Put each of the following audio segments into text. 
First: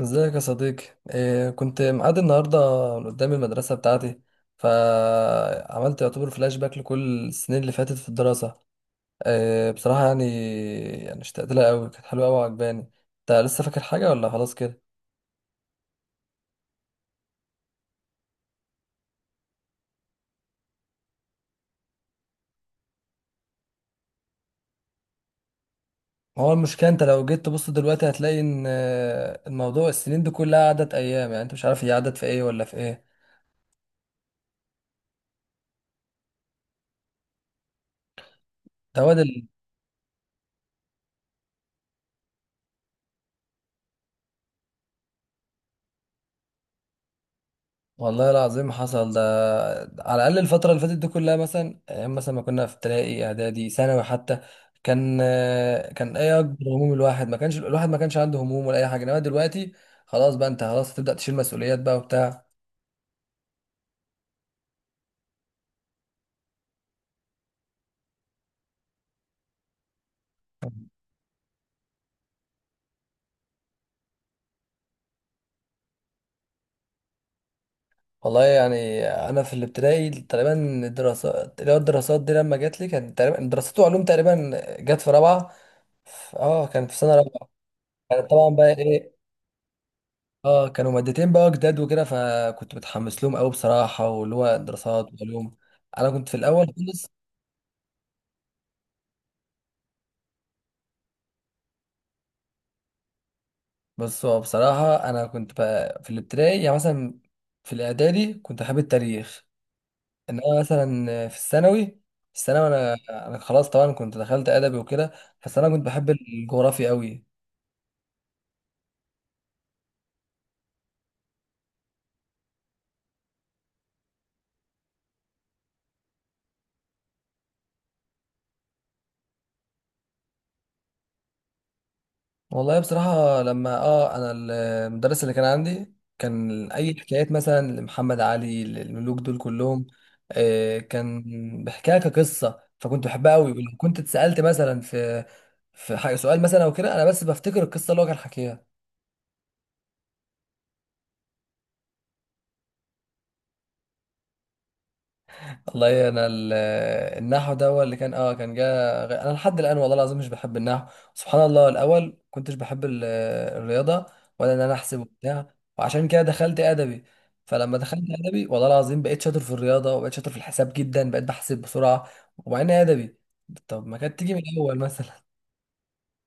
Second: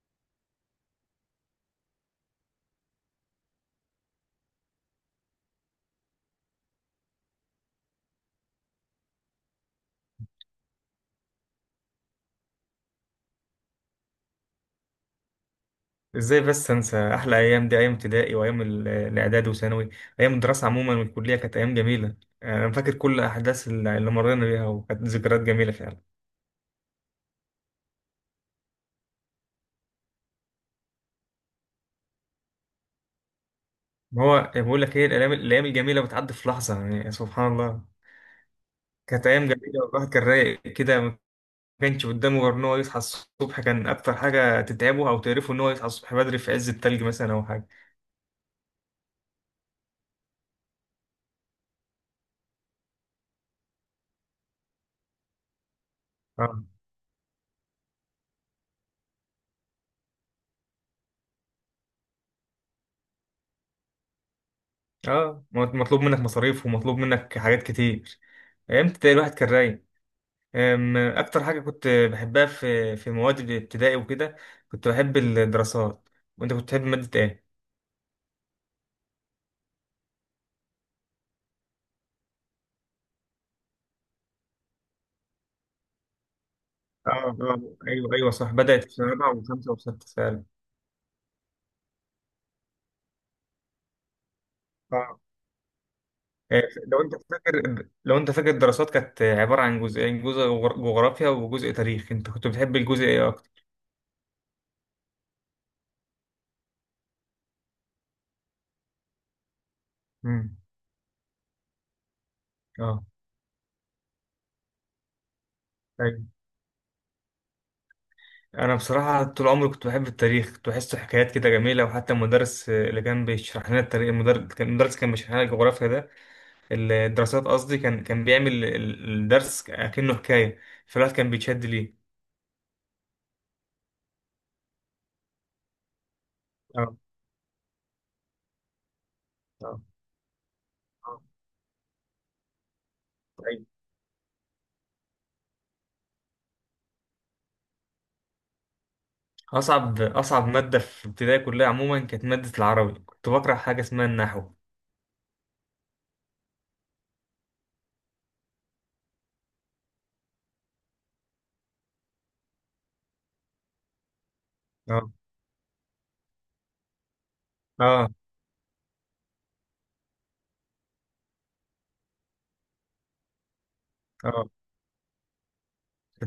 ازيك يا صديقي. إيه كنت مقعد النهارده قدام المدرسه بتاعتي، فعملت يعتبر فلاش باك لكل السنين اللي فاتت في الدراسه. إيه بصراحه، يعني اشتقت لها قوي، كانت حلوه قوي وعجباني. انت لسه فاكر حاجه ولا خلاص كده؟ ازاي بس انسى احلى ايام، دي ايام ابتدائي وايام الاعداد وثانوي. ايام الدراسه عموما والكليه كانت ايام جميله. يعني انا فاكر كل احداث اللي مرينا بيها وكانت ذكريات جميله فعلا. ما هو المشكله، انت لو جيت تبص دلوقتي هتلاقي ان الموضوع، السنين دي كلها عدت ايام، يعني انت مش عارف هي عدت في ايه ولا في ايه. ما هو بقول لك ايه، الايام الجميله بتعدي في لحظه، يعني سبحان الله. ده هو ده. كانت ايام جميله والواحد كان رايق كده، ما كانش قدامه غير ان هو يصحى الصبح. كان اكتر حاجه تتعبه او تقرفه ان هو يصحى الصبح بدري في عز التلج مثلا او حاجه. والله العظيم حصل ده. على الأقل الفترة اللي فاتت دي كلها، مثلا أيام مثلا ما كنا في ابتدائي إعدادي ثانوي حتى، كان كان إيه اه. أكبر هموم الواحد؟ ما كانش عنده هموم ولا أي حاجة. إنما دلوقتي خلاص بقى، أنت خلاص هتبدأ تشيل مسؤوليات بقى وبتاع. اه مطلوب منك مصاريف ومطلوب منك حاجات كتير. ايام ابتدائي الواحد كان رايق. أكتر حاجة كنت بحبها في مواد الابتدائي وكده كنت بحب الدراسات. وأنت كنت بتحب مادة إيه؟ والله يعني أنا في الابتدائي تقريبا، الدراسات اللي هو الدراسات دي لما جت لي كان تقريبا دراسات وعلوم، تقريبا جت في رابعة. كان في آه سنة رابعة. آه. أيوه كانت أيوه، طبعا صح، بقى بدأت في سنة إيه رابعة وخمسة وستة فعلا. اه كانوا مادتين بقى جداد وكده، فكنت متحمس لهم قوي بصراحه واللي هو دراسات آه. وعلوم. انا كنت في الاول لو خالص. أنت فاكر، لو أنت فاكر، الدراسات كانت عبارة عن جزئين، جزء جغرافيا وجزء تاريخ. أنت كنت بتحب الجزء إيه أكتر؟ بس هو بصراحه انا كنت بقى في الابتدائي يعني مثلا، في الاعدادي كنت حابب التاريخ، امم انما مثلا في الثانوي انا آه انا خلاص طبعا كنت دخلت ادبي وكده، بس انا كنت بحب أيوه. الجغرافيا قوي. أنا بصراحة طول عمري كنت بحب التاريخ، كنت بحسه حكايات كده جميلة. وحتى المدرس اللي كان بيشرح لنا التاريخ، المدرس كان، المدرس كان بيشرح لنا الجغرافيا ده، الدراسات قصدي، كان بيعمل الدرس كأنه حكاية، فالواحد كان بيتشد ليه. والله بصراحة لما انا المدرس اللي كان عندي، كان اه اي حكايات مثلا لمحمد علي للملوك دول اه كلهم، كان بيحكيها كقصة، فكنت بحبها قوي. أيوة. ولو كنت اتسألت مثلا في حاجة سؤال مثلا او كده، انا بس بفتكر القصة اللي هو كان حكيها. أصعب مادة في ابتدائي كلها عموما كانت مادة العربي. كنت بكره حاجة اسمها النحو. والله انا ال- النحو ده هو اللي كان جا، انا لحد الان والله العظيم مش بحب النحو. سبحان الله، الاول كنتش بحب الرياضه، ولا انا احسب اه وبتاع، وعشان كده دخلت ادبي. فلما دخلت اه ادبي والله العظيم بقيت شاطر في الرياضه، وبقيت شاطر في الحساب جدا، بقيت بحسب بسرعه ومع اني ادبي. طب ما كانت تيجي من اه. الاول مثلا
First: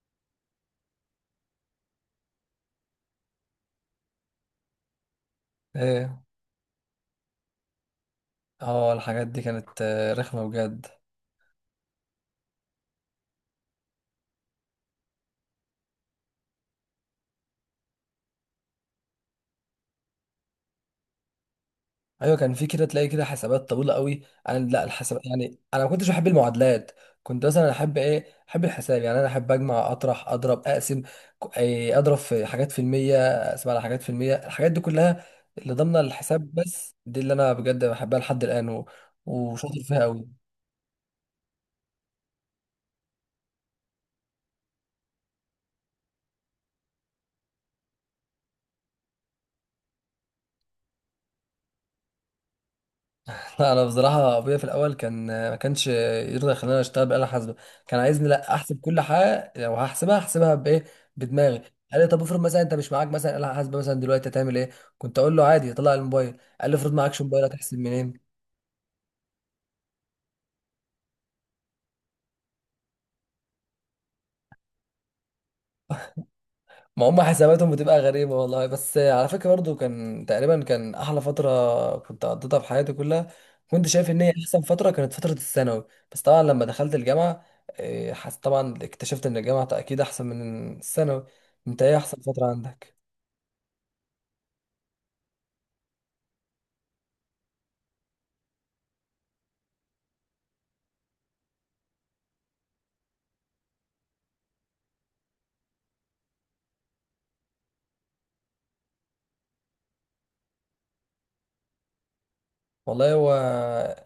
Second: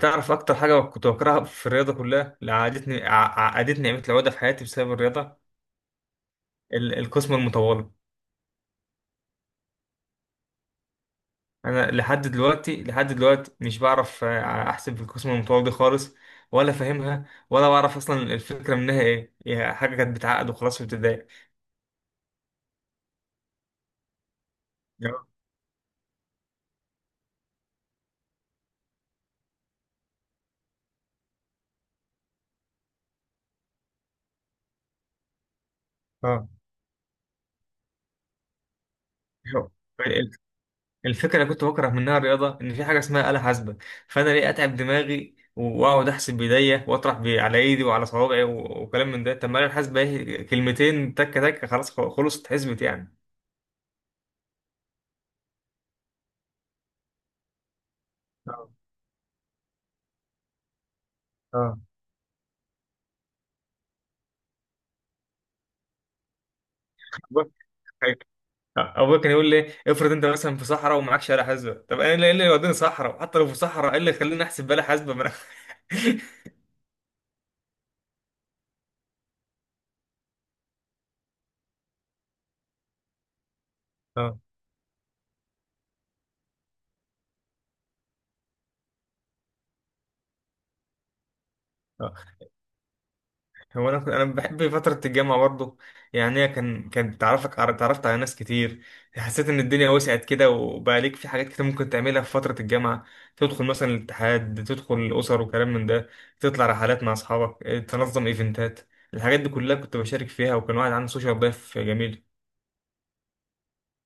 تعرف أكتر حاجة كنت بكرهها في الرياضة كلها، اللي عقدتني، عقدتني نعمة العقدة في حياتي بسبب الرياضة؟ ايه القسمة المطولة. اه الحاجات دي كانت رخمه بجد. انا لحد دلوقتي، لحد دلوقتي مش بعرف احسب القسم المتطور دي خالص، ولا فاهمها ولا بعرف اصلا الفكره منها ايه. هي حاجه كانت بتعقد وخلاص في ابتدائي. ايوه، كان في كده، تلاقي كده حسابات طويله قوي. انا لا، الحساب يعني انا ما كنتش بحب المعادلات. كنت مثلا احب الحساب. يعني انا احب اجمع اطرح اضرب اقسم، ك- إيه، اضرب في حاجات في المية، اقسم على حاجات في المية، الحاجات دي كلها اللي ضمن اه الحساب، بس دي اللي انا بجد بحبها لحد الان آه. وشاطر فيها قوي. ال- الفكره اللي كنت بكره منها الرياضه ان في حاجه اسمها آلة حاسبه. فانا ليه اتعب دماغي واقعد احسب بايديا واطرح على ايدي وعلى صوابعي وكلام من ده؟ طب ما الآلة الحاسبه ايه، كلمتين تك تك خلاص، خلصت اتحسبت يعني. لا انا بصراحه ابويا في الاول كان ما كانش يرضى يخليني اشتغل بآلة حاسبه. كان عايزني لا، اه احسب كل حاجه لو هحسبها احسبها بايه، بدماغي. قال لي طب افرض مثلا انت مش معاك مثلا آلة حاسبه مثلا دلوقتي، هتعمل ايه؟ كنت اقول له عادي طلع الموبايل. قال لي افرض معكش موبايل، هتحسب منين؟ اه. ابويا كان يقول لي افرض انت مثلا في صحراء ومعكش آلة حاسبة. طب انا إيه اللي يوديني صحراء؟ حتى لو في صحراء، ايه اللي يخليني احسب بآلة حاسبة ما انا ما هم حساباتهم بتبقى غريبة، والله. بس على فكرة برضو كان تقريبا كان أحلى فترة كنت قضيتها في حياتي كلها، كنت شايف إن هي اه أحسن فترة، كانت فترة الثانوي. بس طبعا لما دخلت الجامعة، إيه، حس طبعا اكتشفت إن الجامعة أكيد أحسن من الثانوي. أنت إيه اه. أحسن فترة عندك؟ هو انا، انا بحب فتره الجامعه برضو. يعني هي كان تعرفك، تعرفت على ناس كتير، حسيت ان الدنيا وسعت كده، وبقى ليك في حاجات كتير ممكن تعملها في فتره الجامعه. تدخل مثلا الاتحاد، تدخل الاسر وكلام من ده، تطلع رحلات مع اصحابك، تنظم ايفنتات. الحاجات دي كلها كنت بشارك فيها، وكان واحد عنده سوشيال لايف جميل. والله هو،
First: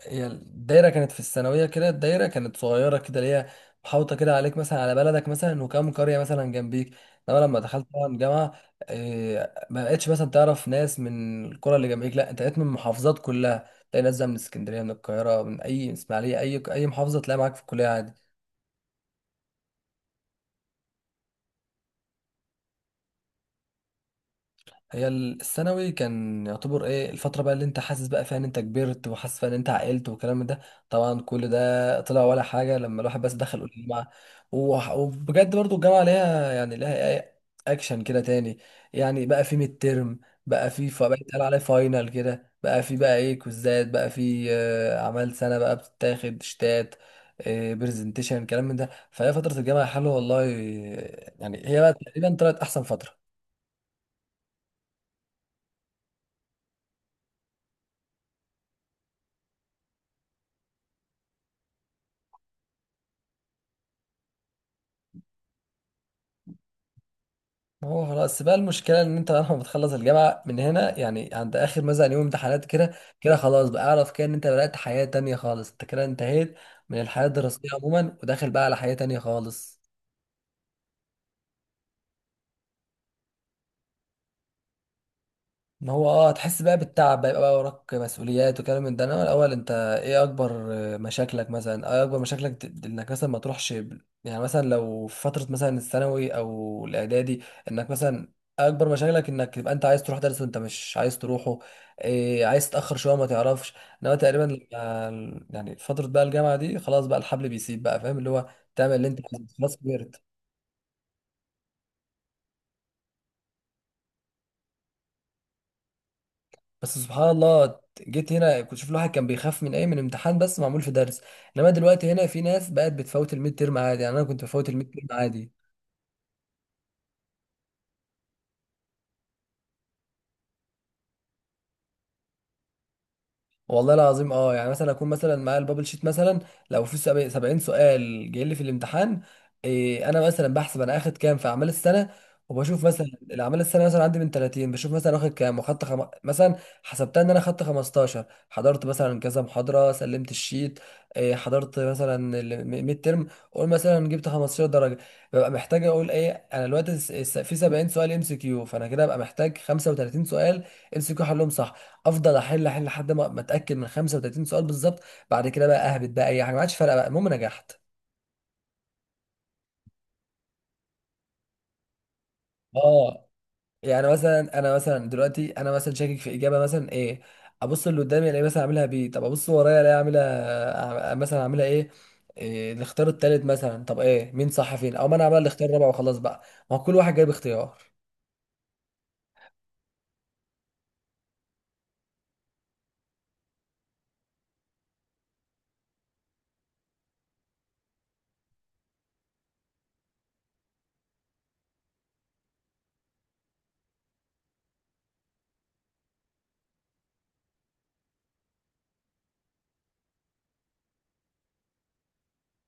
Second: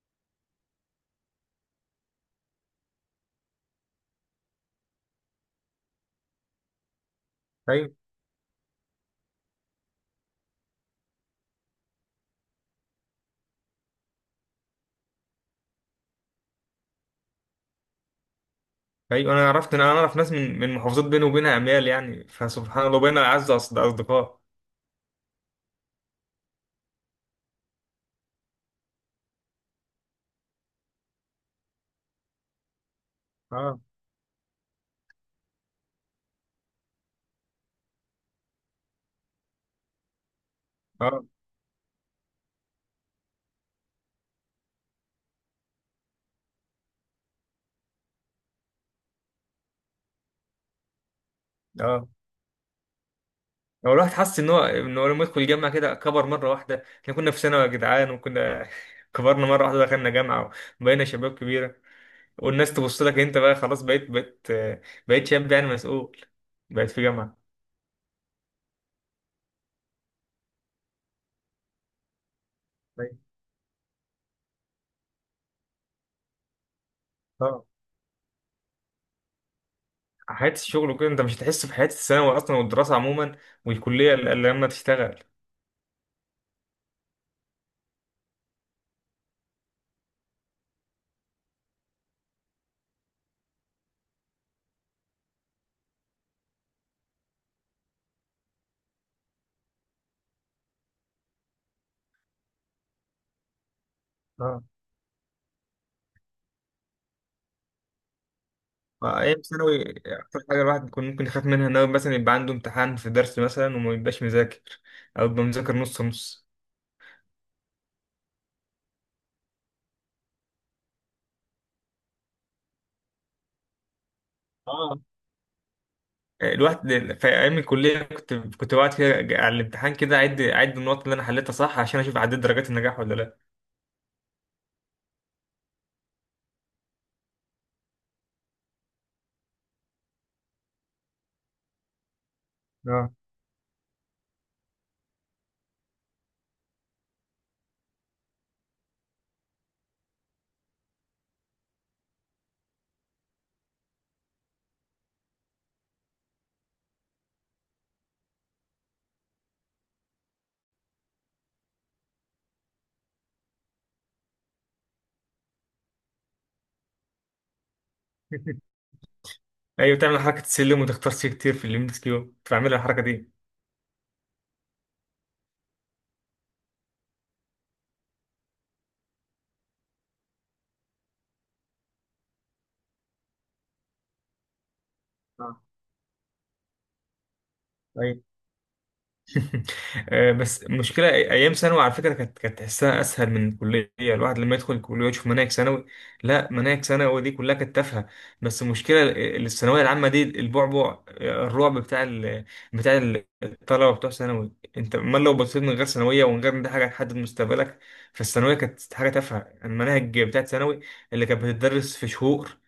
هي الدايرة كانت في الثانوية كده، الدايرة كانت صغيرة كده، اللي هي محاوطة كده عليك مثلا على بلدك مثلا وكام قرية مثلا جنبيك. انما لما دخلت ايوه. طبعا جامعة، ما بقتش مثلا تعرف ناس من القرى اللي جنبيك، لا، انت بقيت من المحافظات كلها تلاقي ناس بقى من اسكندرية من القاهرة من اي من اسماعيلية، اي محافظة تلاقي معاك في الكلية عادي. ايوه انا عرفت، انا اعرف ناس من محافظات بيني وبينها اميال يعني، فسبحان الله بينا اعز اصدقاء. هي الثانوي كان يعتبر ايه الفترة بقى اللي انت حاسس بقى فيها ان انت كبرت، وحاسس فيها ان انت عقلت والكلام ده. طبعا كل ده طلع ولا حاجة لما الواحد بس دخل اه الجامعة. وبجد برضو الجامعة ليها يعني ليها ايه، اكشن كده تاني. يعني بقى في ميد ترم، بقى بقى اه يتقال عليه فاينل كده، بقى في بقى ايه كوزات، بقى في اعمال سنة بقى بتتاخد شتات، برزنتيشن الكلام من ده. فهي فترة الجامعة حلوة والله، يعني هي بقى اه. تقريبا طلعت احسن فترة. هو الواحد حس ان هو، ان هو لما يدخل الجامعه كده كبر مره واحده. احنا كنا في ثانوي يا جدعان وكنا كبرنا مره واحده دخلنا جامعه وبقينا شباب كبيره. والناس تبص لك، انت بقى خلاص بقيت، بقيت شاب يعني مسؤول، بقيت في جامعه. ما هو خلاص بقى المشكلة إن أنت لما بتخلص الجامعة من هنا، يعني عند آخر مثلا يوم امتحانات كده، أيوة. كده خلاص بقى أعرف كده إن أنت بدأت حياة تانية خالص، أنت كده انتهيت من الحياة اه، الدراسية عموما، وداخل بقى على حياة تانية خالص. حياه الشغل وكده، انت مش هتحس في حياه الثانوي اصلا والدراسه عموما والكليه الا لما تشتغل. ما هو، هتحس بقى بالتعب بقى، يبقى بقى وراك مسؤوليات وكلام من ده. انا الاول انت ايه اكبر مشاكلك، مثلا ايه اكبر مشاكلك، انك مثلا ما تروحش يعني مثلا لو في فتره مثلا الثانوي او الاعدادي، انك مثلا اكبر مشاكلك انك تبقى انت عايز تروح درس وانت مش عايز تروحه، عايز تتاخر شويه ما تعرفش. انما تقريبا، يعني فتره بقى الجامعه دي خلاص بقى الحبل بيسيب بقى، فاهم، اللي هو تعمل اللي انت ايام عايزه، خلاص ثانوي كبرت. اكتر حاجه الواحد بيكون ممكن يخاف منها ان هو مثلا يبقى عنده امتحان في درس مثلا وما يبقاش مذاكر، او يبقى مذاكر نص نص. بس سبحان الله، جيت هنا كنت شوف الواحد كان بيخاف من ايه؟ من امتحان بس معمول في درس، انما دلوقتي هنا في ناس بقت بتفوت الميد تيرم عادي. يعني انا كنت بفوت الميد اه. تيرم عادي. الواحد في ايام الكليه كنت بقعد كده على الامتحان كده، اعد، اعد النقط اللي انا حليتها صح، عشان اشوف عديت درجات النجاح ولا لا. والله العظيم يعني مثلا اكون مثلا معايا البابل شيت مثلا، لو في 70 سؤال جاي لي في الامتحان، انا مثلا بحسب، انا اخد كام في اعمال السنه؟ وبشوف مثلا اه. الاعمال السنه مثلا عندي من 30، بشوف مثلا واخد كام، مثلا حسبتها ان انا خدت 15، حضرت مثلا كذا محاضره، سلمت الشيت، حضرت مثلا الميد ترم، قول مثلا جبت 15 درجه. ببقى محتاج اقول ايه انا دلوقتي؟ في 70 سؤال ام سي كيو، فانا كده ببقى محتاج 35 سؤال ام سي كيو حلهم صح، افضل احل لحد ما اتاكد من 35 سؤال بالظبط. بعد كده بقى اهبط بقى، اي حاجه ما عادش فارقه بقى، المهم نجحت. ايوه، تعمل حركه السلم وتختار سي كتير في الام اس كيو. كنت بعمل الحركه اه دي. يعني مثلا انا مثلا دلوقتي، انا مثلا شاكك في اجابه مثلا ايه، ابص اللي قدامي الاقي مثلا اعملها بي، طب ابص ورايا الاقي اعملها مثلا اعملها ايه، الاختيار التالت مثلا، طب ايه مين صح فين، او ما انا اعمل الاختيار الرابع وخلاص بقى، ما هو كل واحد جايب اختيار. اه. بس المشكلة، أيام ثانوي على فكرة كانت تحسها أسهل من الكلية. الواحد لما يدخل الكلية ويشوف مناهج ثانوي، لا مناهج ثانوي دي كلها كانت تافهة. بس المشكلة الثانوية العامة دي البعبع، الرعب بتاع بتاع الطلبة بتوع ثانوي. أنت أمال لو بصيت من غير ثانوية ومن غير إن دي حاجة هتحدد مستقبلك، فالثانوية كانت حاجة تافهة. المناهج بتاعت ثانوي اللي كانت بتدرس في شهور،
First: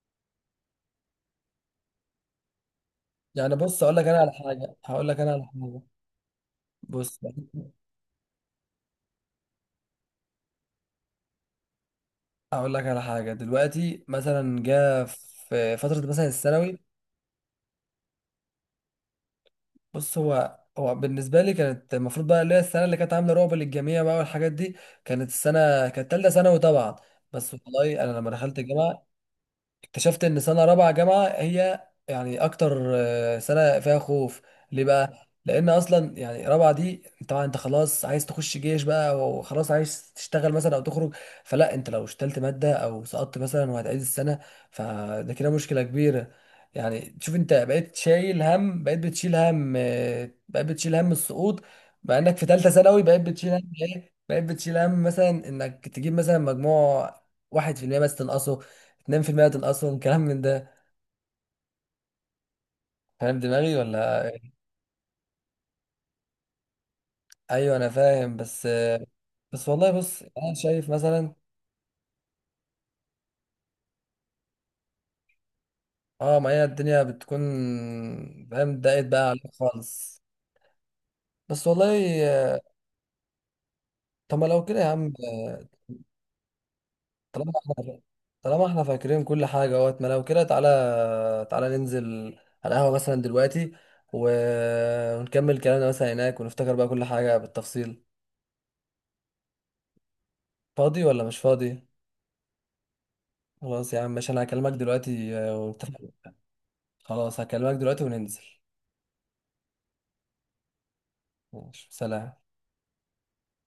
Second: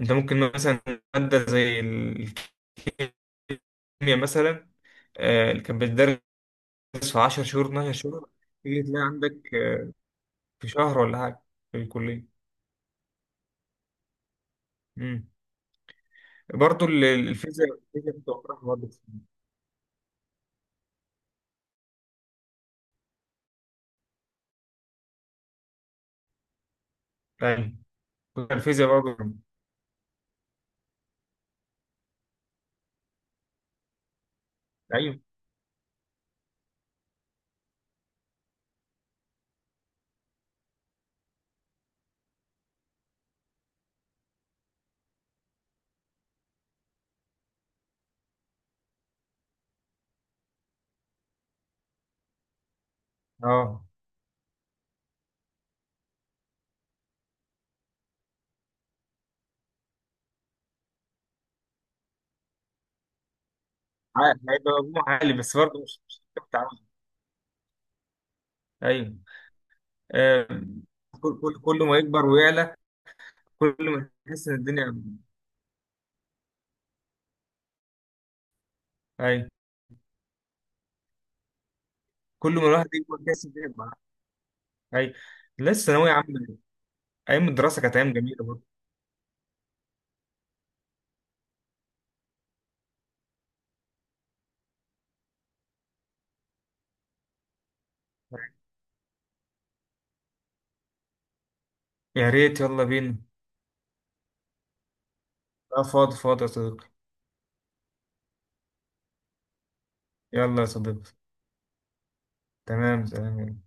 أنت ممكن مثلا مادة زي الكيمياء يعني بص اقول لك انا على مثلا حاجه هقول لك انا على اللي حاجه. كانت بتدرس بص في 10 شهور، 12 شهور، تيجي تلاقي عندك في شهر ولا حاجة في الكلية. اقول لك على حاجه دلوقتي مثلا، جاء امم في فتره مثلا الثانوي، برضه الفيزياء، الفيزياء بتوقعها برضه. بص هو بالنسبة لي كانت المفروض بقى اللي هي السنة اللي كانت عاملة رعب للجميع بقى والحاجات دي، كانت السنة كانت تالتة ثانوي طبعا. بس ايوه، والله أنا لما دخلت الفيزياء الجامعة، برضه. اكتشفت ان سنه رابعه جامعه هي يعني اكتر سنه فيها خوف. ليه ايوه. بقى؟ لان اصلا يعني رابعه دي، طبعا انت خلاص عايز تخش جيش بقى، وخلاص عايز تشتغل مثلا او تخرج، فلا انت لو اشتلت ماده او سقطت مثلا وهتعيد السنه فده كده مشكله كبيره. يعني شوف، انت بقيت شايل هم، بقيت بتشيل هم بقيت بتشيل هم السقوط، مع انك في ثالثه ثانوي بقيت بتشيل هم اه. بقيت بتشيل هم مثلا انك تجيب مثلا مجموع واحد في المية بس تنقصه، نام في المقتل اصلا كلام من ده. فاهم دماغي ولا إيه؟ هيبقى مجموع عالي بس برضه مش هتعرف تعمل. ايوه انا فاهم. بس ايوه. بس والله بص انا آم، شايف مثلا، كل ما يكبر ويعلى، كل ما يحس ان الدنيا. اه ما هي الدنيا بتكون، فاهم، ضاقت بقى عليك ايوه، خالص. بس والله كل ما الواحد يكبر يحس ان الدنيا معاه. طب ما لو كده يا عم ايوه، آه، لسه ثانوية عامة. ايام طالما الدراسة كانت احنا ايام جميلة برضه. طالما احنا فاكرين كل حاجه اهوت، ما لو كده تعالى، تعالى ننزل على القهوه مثلا دلوقتي، و... ونكمل كلامنا مثلا هناك، ونفتكر بقى كل حاجه بالتفصيل. فاضي ولا مش فاضي؟ يا ريت، يلا بينا. خلاص يا عم، ماشي، انا هكلمك دلوقتي اه، ونتفق. فاضي فاضي يا صديقي. خلاص هكلمك دلوقتي وننزل. يلا يا صديقي. ماشي، سلام. تمام تمام.